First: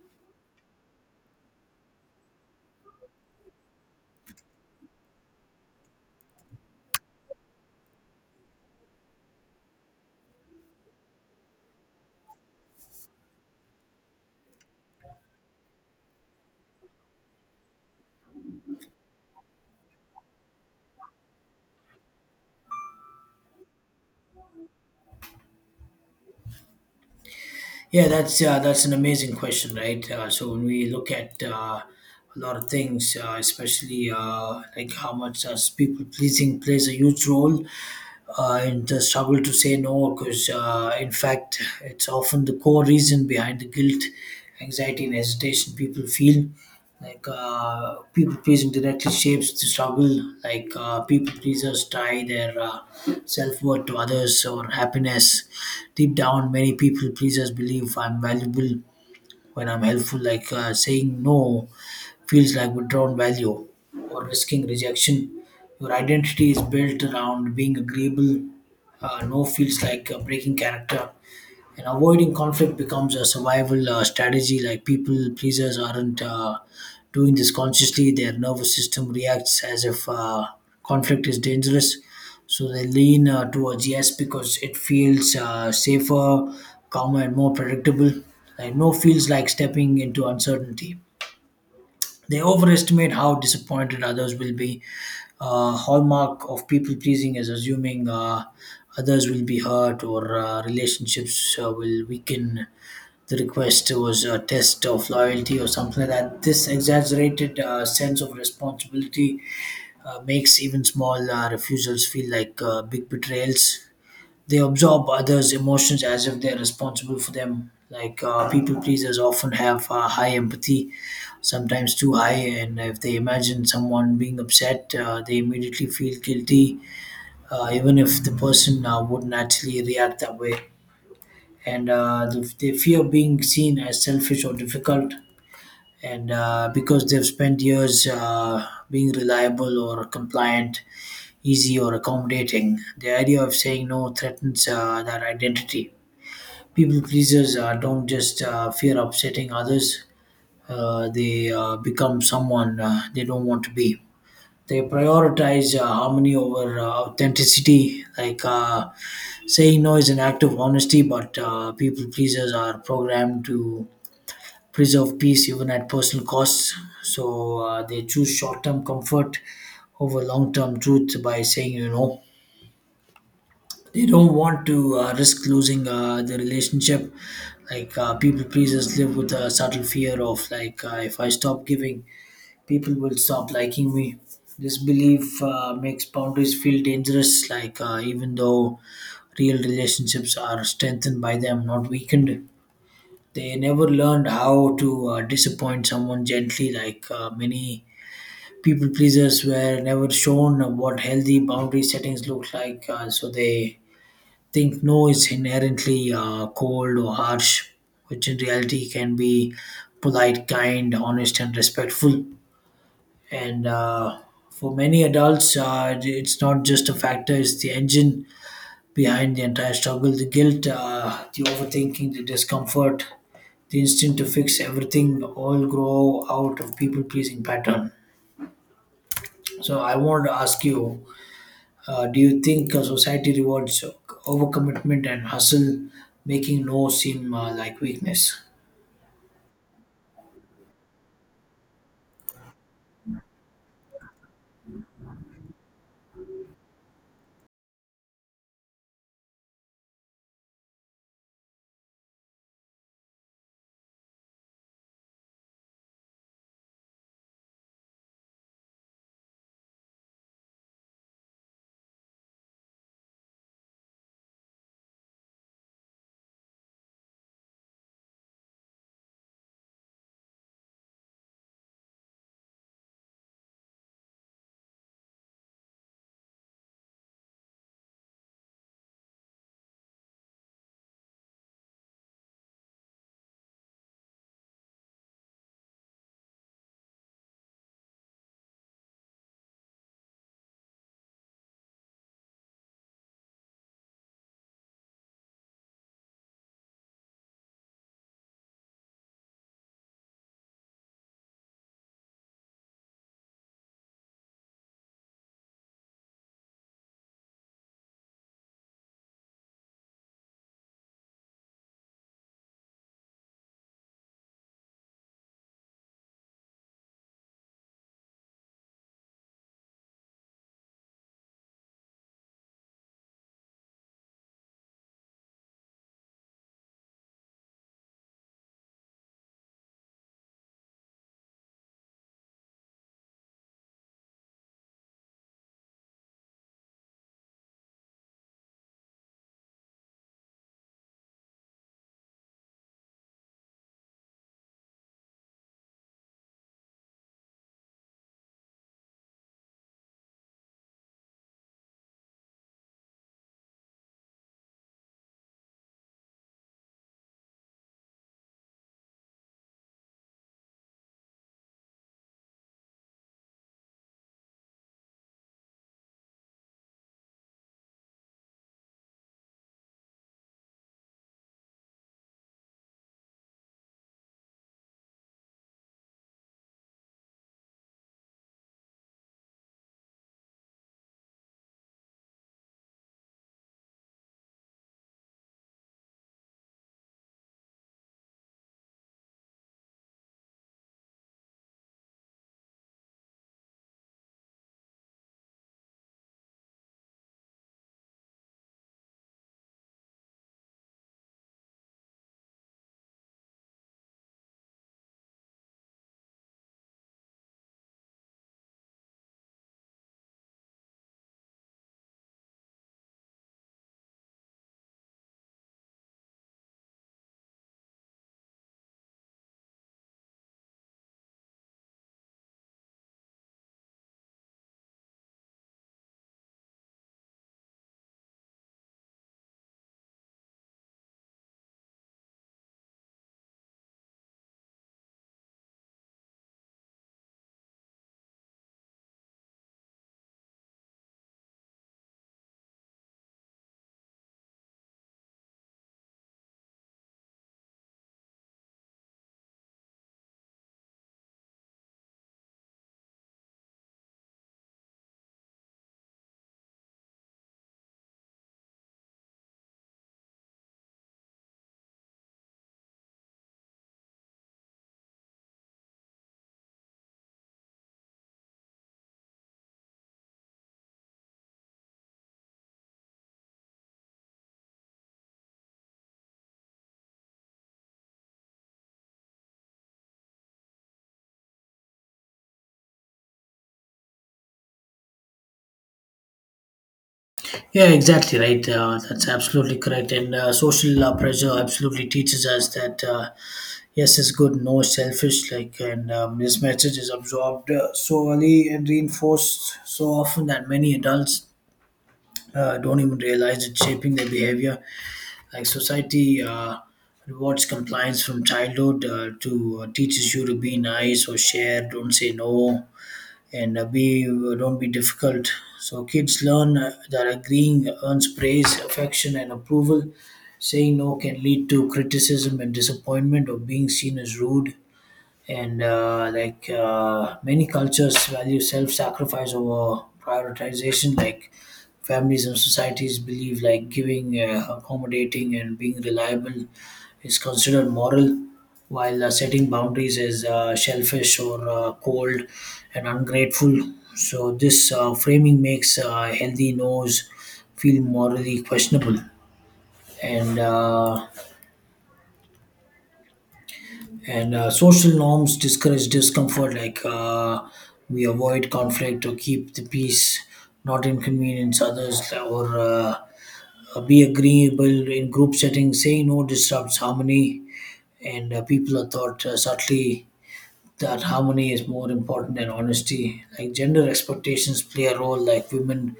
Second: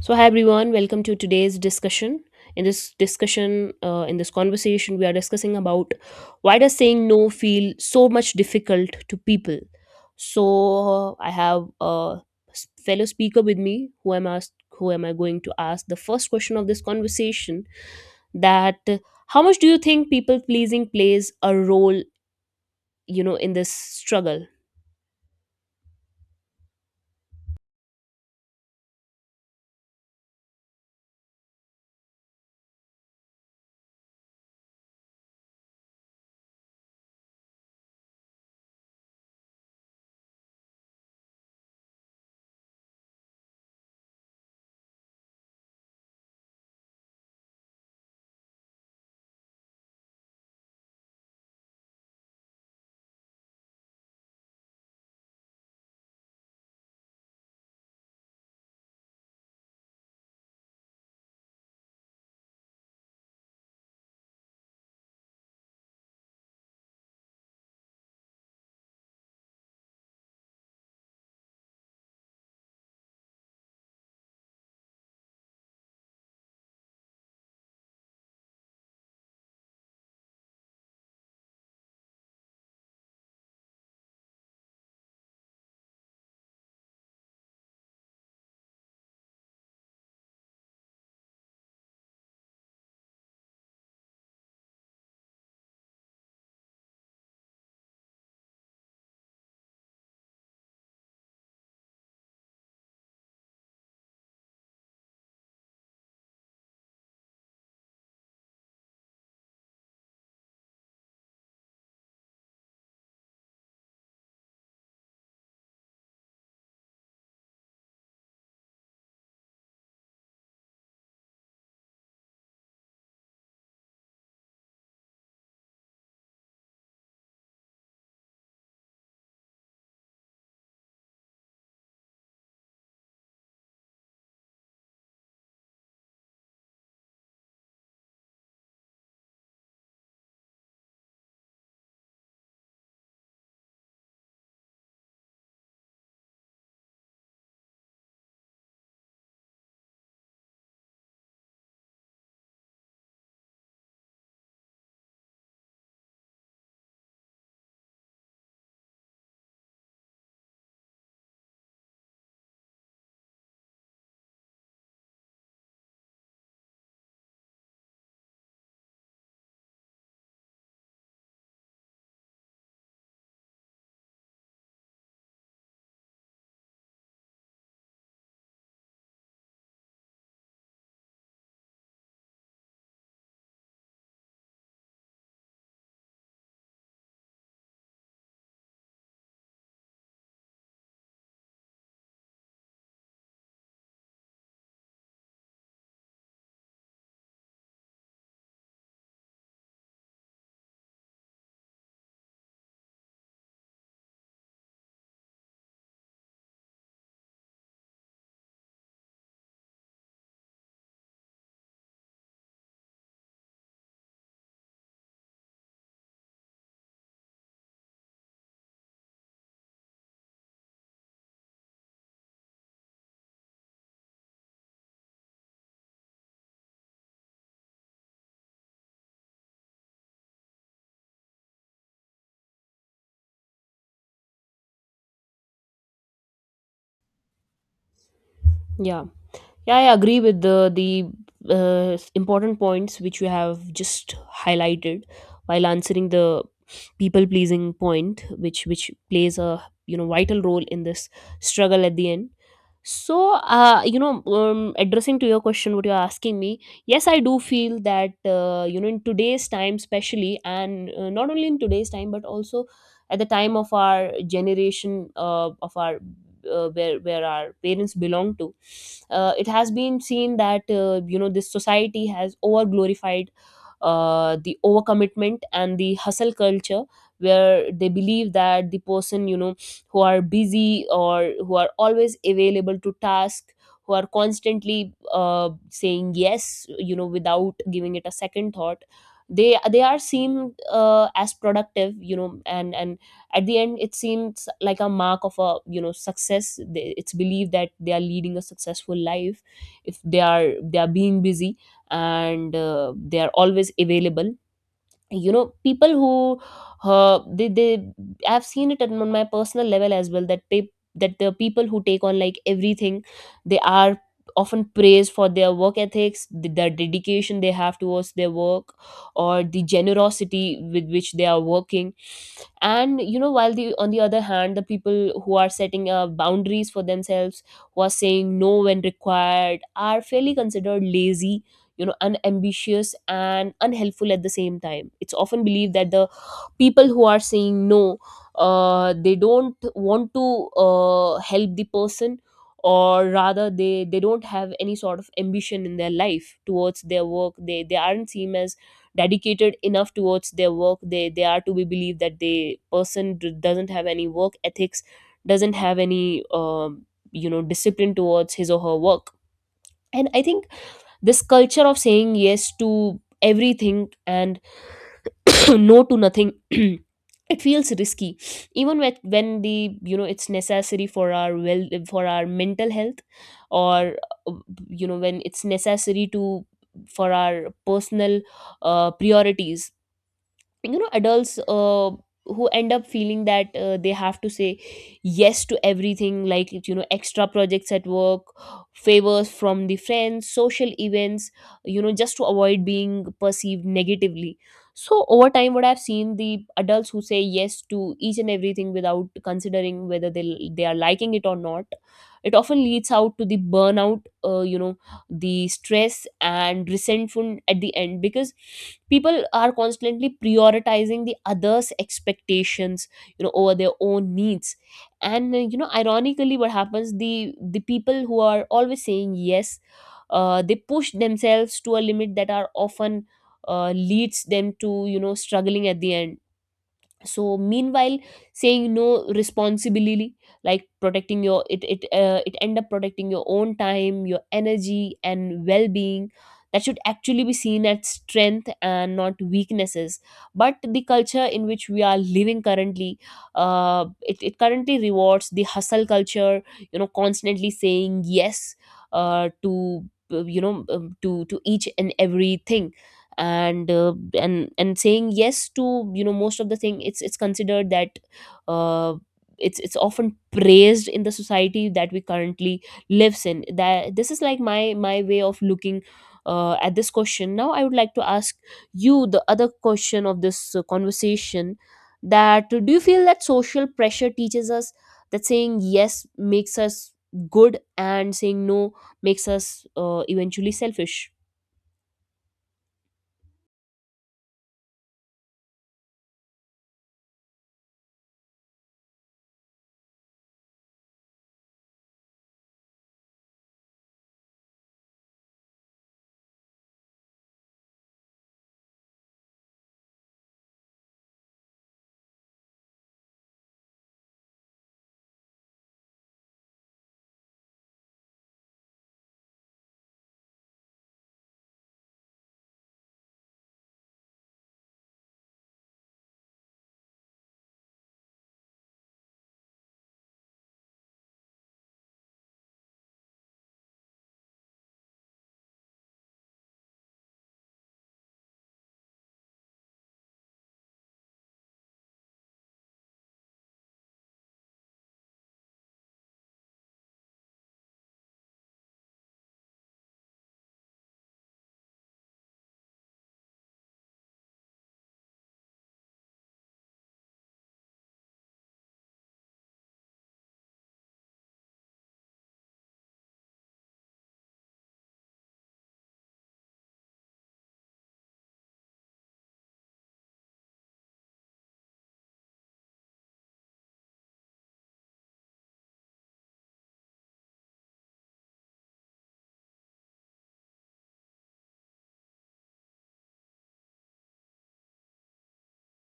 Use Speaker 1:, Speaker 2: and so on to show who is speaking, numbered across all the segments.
Speaker 1: So, hi everyone, welcome to today's discussion. In this conversation, we are discussing about why does saying no feel so much difficult to people. So, I have a fellow speaker with me, who am I going to ask the first question of this conversation, that how much do you think people pleasing plays a role, in this struggle?
Speaker 2: Yeah, that's an amazing question, right? So when we look at a lot of things, especially like how much people pleasing plays a huge role in the struggle to say no, because in fact, it's often the core reason behind the guilt, anxiety, and hesitation people feel. People pleasing directly shapes the struggle. People pleasers tie their self worth to others or happiness. Deep down, many people pleasers believe I'm valuable when I'm helpful, like saying no feels like withdrawn value or risking rejection. Your identity is built around being agreeable. No feels like breaking character, and avoiding conflict becomes a survival strategy. Like people pleasers aren't doing this consciously. Their nervous system reacts as if conflict is dangerous, so they lean towards yes because it feels safer, calmer, and more predictable. Like no feels like stepping into uncertainty. They overestimate how disappointed others will be. Hallmark of people pleasing is assuming others will be hurt or relationships will weaken. The request was a test of loyalty or something like that. This exaggerated sense of responsibility makes even small refusals feel like big betrayals. They absorb others' emotions as if they're responsible for them. People pleasers often have high empathy, sometimes too high, and if they imagine someone being upset, they immediately feel guilty, even if the person wouldn't actually react that way. And they fear being seen as selfish or difficult, and because they've spent years being reliable or compliant, easy or accommodating, the idea of saying no threatens that identity. People pleasers don't just fear upsetting others, they become someone they don't want to be. They prioritize harmony over authenticity. Saying no is an act of honesty, but people pleasers are programmed to preserve peace even at personal costs. So they choose short term comfort over long term truth. By saying, they don't want to risk losing the relationship. People pleasers live with a subtle fear of, if I stop giving, people will stop liking me. This belief makes boundaries feel dangerous, even though real relationships are strengthened by them, not weakened. They never learned how to disappoint someone gently. Many people pleasers were never shown what healthy boundary settings look like, so they think no is inherently cold or harsh, which in reality can be polite, kind, honest, and respectful. And for many adults, it's not just a factor, it's the engine behind the entire struggle. The guilt, the overthinking, the discomfort, the instinct to fix everything all grow out of people pleasing pattern. So, I want to ask you, do you think society rewards overcommitment and hustle, making no seem like weakness?
Speaker 1: Yeah. Yeah, I agree with the important points which you have just highlighted while answering the people pleasing point, which plays a vital role in this struggle at the end. So, uh, you know, um, addressing to your question, what you're asking me, yes, I do feel that in today's time, especially, and not only in today's time, but also at the time of our generation, of our where our parents belong to. It has been seen that this society has over glorified the overcommitment and the hustle culture, where they believe that the person, who are busy or who are always available to task, who are constantly saying yes without giving it a second thought. They are seen as productive, and at the end it seems like a mark of a success. They- it's believed that they are leading a successful life if they are being busy, and they are always available. You know people who uh, they, they i've seen it on my personal level as well, that the people who take on like everything, they are often praised for their work ethics, the dedication they have towards their work, or the generosity with which they are working. And you know while the on the other hand, the people who are setting boundaries for themselves, who are saying no when required, are fairly considered lazy, unambitious, and unhelpful. At the same time, it's often believed that the people who are saying no, they don't want to help the person, or rather they don't have any sort of ambition in their life towards their work. They aren't seen as dedicated enough towards their work. They are to be believed that the person doesn't have any work ethics, doesn't have any discipline towards his or her work. And I think this culture of saying yes to everything and no to nothing it feels risky, even when the you know it's necessary for our for our mental health, or uh, when it's necessary to for our personal priorities. Adults who end up feeling that they have to say yes to everything, like extra projects at work, favors from the friends, social events, just to avoid being perceived negatively. So over time, what I've seen, the adults who say yes to each and everything without considering whether they are liking it or not, it often leads out to the burnout, the stress and resentful at the end, because people are constantly prioritizing the others expectations over their own needs. And ironically what happens, the people who are always saying yes, they push themselves to a limit that are often leads them to struggling at the end. So meanwhile, saying no responsibly, like protecting your, it end up protecting your own time, your energy and well-being, that should actually be seen as strength and not weaknesses. But the culture in which we are living currently, it currently rewards the hustle culture, constantly saying yes, to you know to each and everything. And saying yes to most of the thing, it's considered that uh, it's often praised in the society that we currently lives in. That this is like my way of looking at this question. Now I would like to ask you the other question of this conversation, that do you feel that social pressure teaches us that saying yes makes us good, and saying no makes us eventually selfish?
Speaker 2: Yeah, exactly right. That's absolutely correct. And social pressure absolutely teaches us that yes is good, no is selfish. Like, and this message is absorbed so early and reinforced so often that many adults don't even realize it's shaping their behavior. Like society rewards compliance from childhood to teaches you to be nice or share, don't say no, and be don't be difficult. So kids learn that agreeing earns praise, affection, and approval. Saying no can lead to criticism and disappointment or being seen as rude, and many cultures value self-sacrifice over prioritization. Like families and societies believe like giving, accommodating, and being reliable is considered moral, while setting boundaries is shellfish or cold and ungrateful. So this framing makes healthy no's feel morally questionable. And uh, And Social norms discourage discomfort. We avoid conflict or keep the peace, not inconvenience others, or be agreeable in group settings. Saying no disrupts harmony, and people are taught subtly that harmony is more important than honesty. Like gender expectations play a role. Like women,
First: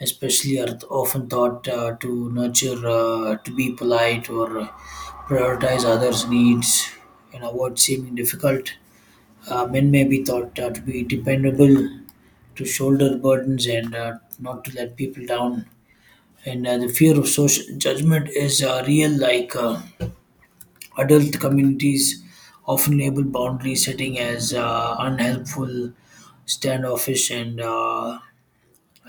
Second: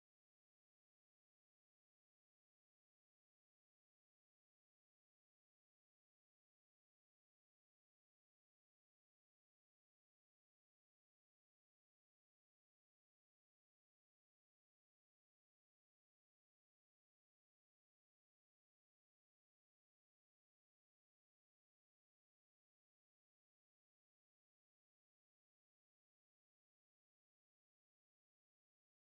Speaker 2: especially, are often taught to nurture, to be polite, or prioritize others' needs and avoid seeming difficult. Men may be taught to be dependable, to shoulder burdens, and not to let people down. And the fear of social judgment is real. Adult communities often label boundary setting as unhelpful, standoffish, and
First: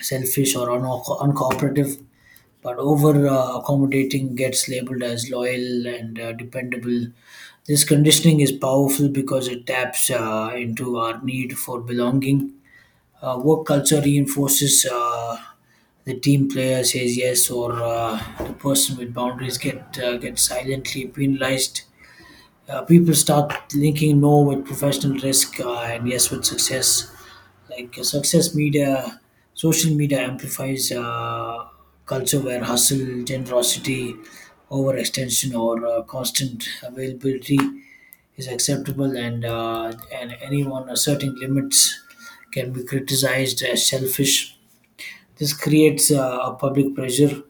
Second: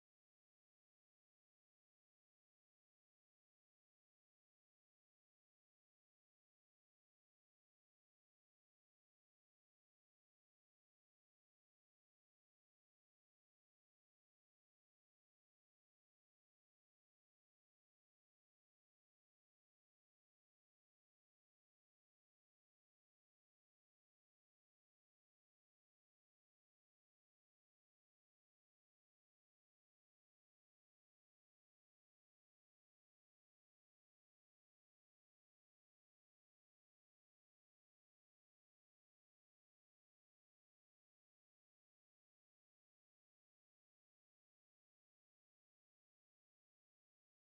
Speaker 2: selfish or uncooperative. But over accommodating gets labeled as loyal and dependable. This conditioning is powerful because it taps into our need for belonging. Work culture reinforces the team player says yes, or the person with boundaries get silently penalized. People start linking no with professional risk, and yes with success. Success media, social media amplifies culture where hustle, generosity, overextension, or constant availability is acceptable, and anyone asserting limits can be criticized as selfish. This creates a public pressure,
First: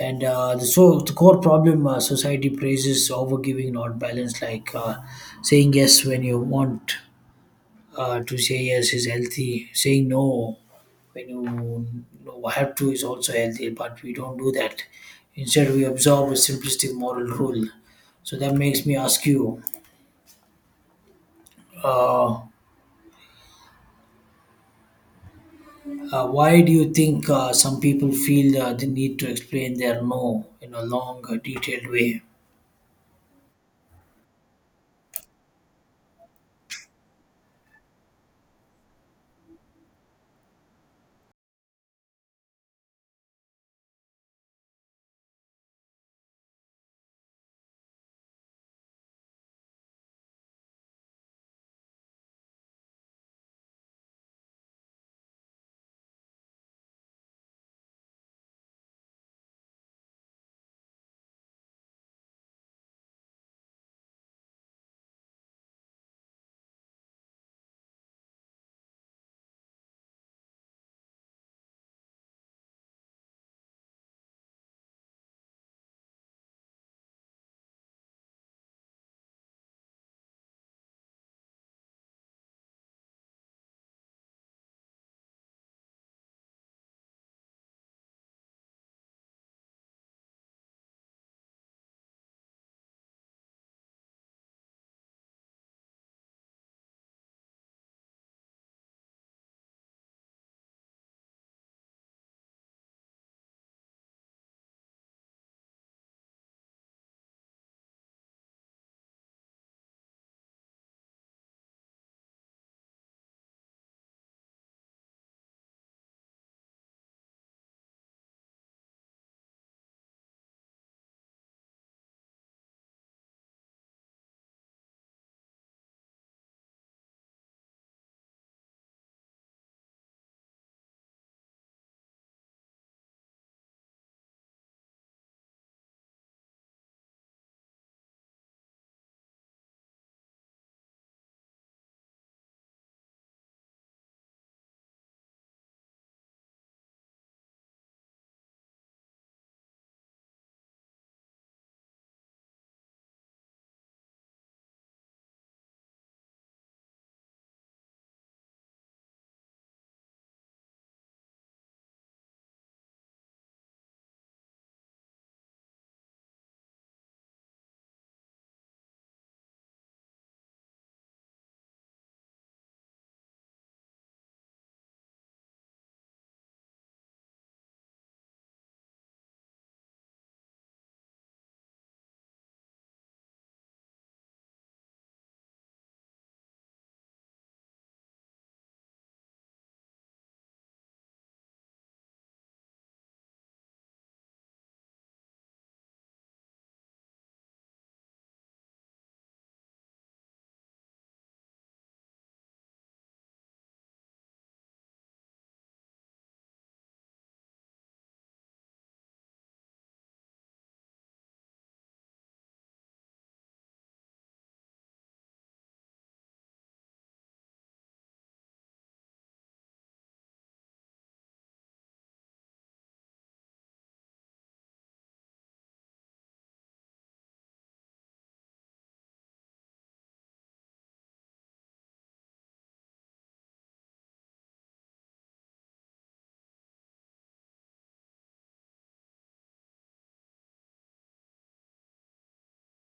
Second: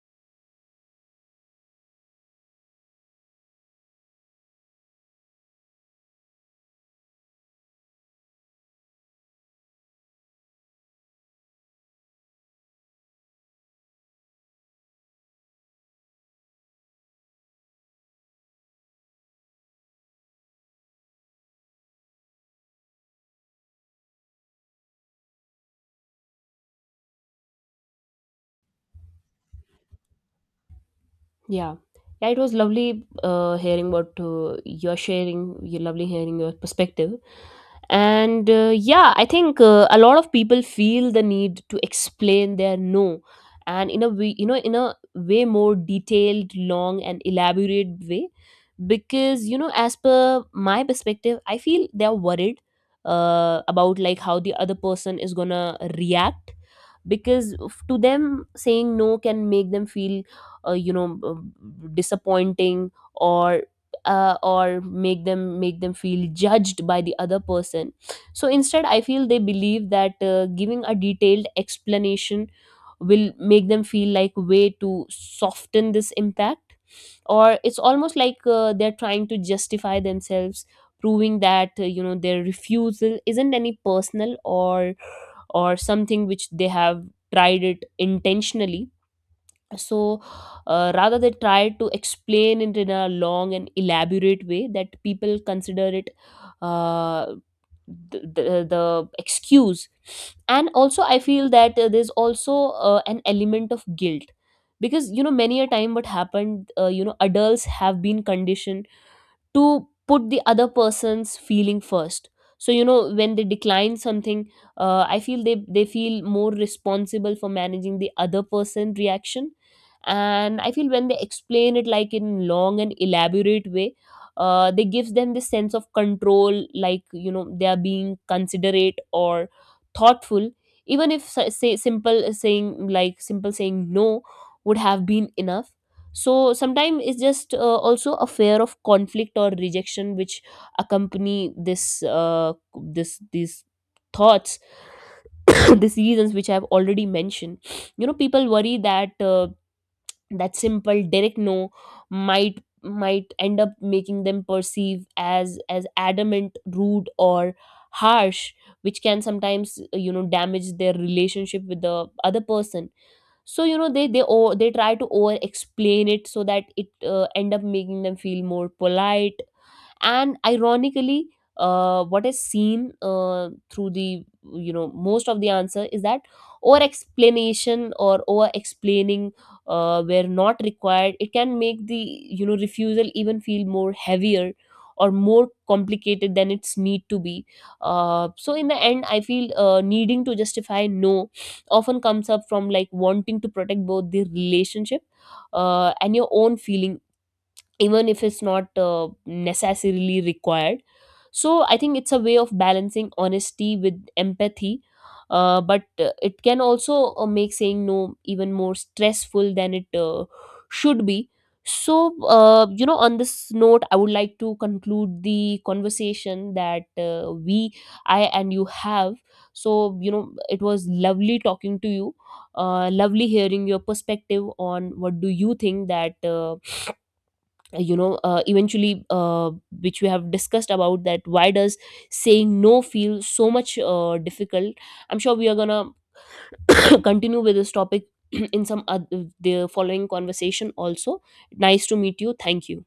Speaker 2: and so the core problem, society praises overgiving, not balance. Saying yes when you want to say yes is healthy. Saying no when you know, have to is also healthy, but we don't do that. Instead, we observe a simplistic moral rule. So that makes me ask you, uh, why do you think some people feel the need to explain their no in a long,
Speaker 1: Yeah.
Speaker 2: detailed way?
Speaker 1: Yeah, it was lovely hearing what you're sharing. You lovely hearing your perspective. And yeah, I think a lot of people feel the need to explain their no, and in a way, in a way more detailed, long, and elaborate way. Because as per my perspective, I feel they're worried about like how the other person is gonna react, because to them saying no can make them feel, uh, you know uh, disappointing, or make them feel judged by the other person. So instead I feel they believe that giving a detailed explanation will make them feel like way to soften this impact. Or it's almost like they're trying to justify themselves, proving that their refusal isn't any personal, or something which they have tried it intentionally. So rather they try to explain it in a long and elaborate way that people consider it, uh, the, the, the excuse. And also I feel that there's also an element of guilt, because many a time what happened, adults have been conditioned to put the other person's feeling first. So when they decline something, I feel they feel more responsible for managing the other person reaction. And I feel when they explain it like in long and elaborate way, they gives them this sense of control, like they are being considerate or thoughtful, even if s- say simple saying like simple saying no would have been enough. So sometimes it's just also a fear of conflict or rejection which accompany this this these thoughts, these reasons which I've already mentioned. People worry that that simple direct no might end up making them perceive as adamant, rude, or harsh, which can sometimes damage their relationship with the other person. So they try to over explain it so that it end up making them feel more polite. And ironically, what is seen through the most of the answer is that over explanation or over explaining, where not required, it can make the refusal even feel more heavier or more complicated than it's need to be. So in the end, I feel needing to justify no often comes up from like wanting to protect both the relationship and your own feeling, even if it's not necessarily required. So I think it's a way of balancing honesty with empathy. But it can also make saying no even more stressful than it should be. So on this note, I would like to conclude the conversation that we, I and you, have. So it was lovely talking to you, lovely hearing your perspective on what do you think that you know eventually which we have discussed about, that why does saying no feel so much difficult. I'm sure we are gonna continue with this topic in some the following conversation also. Nice to meet you. Thank you.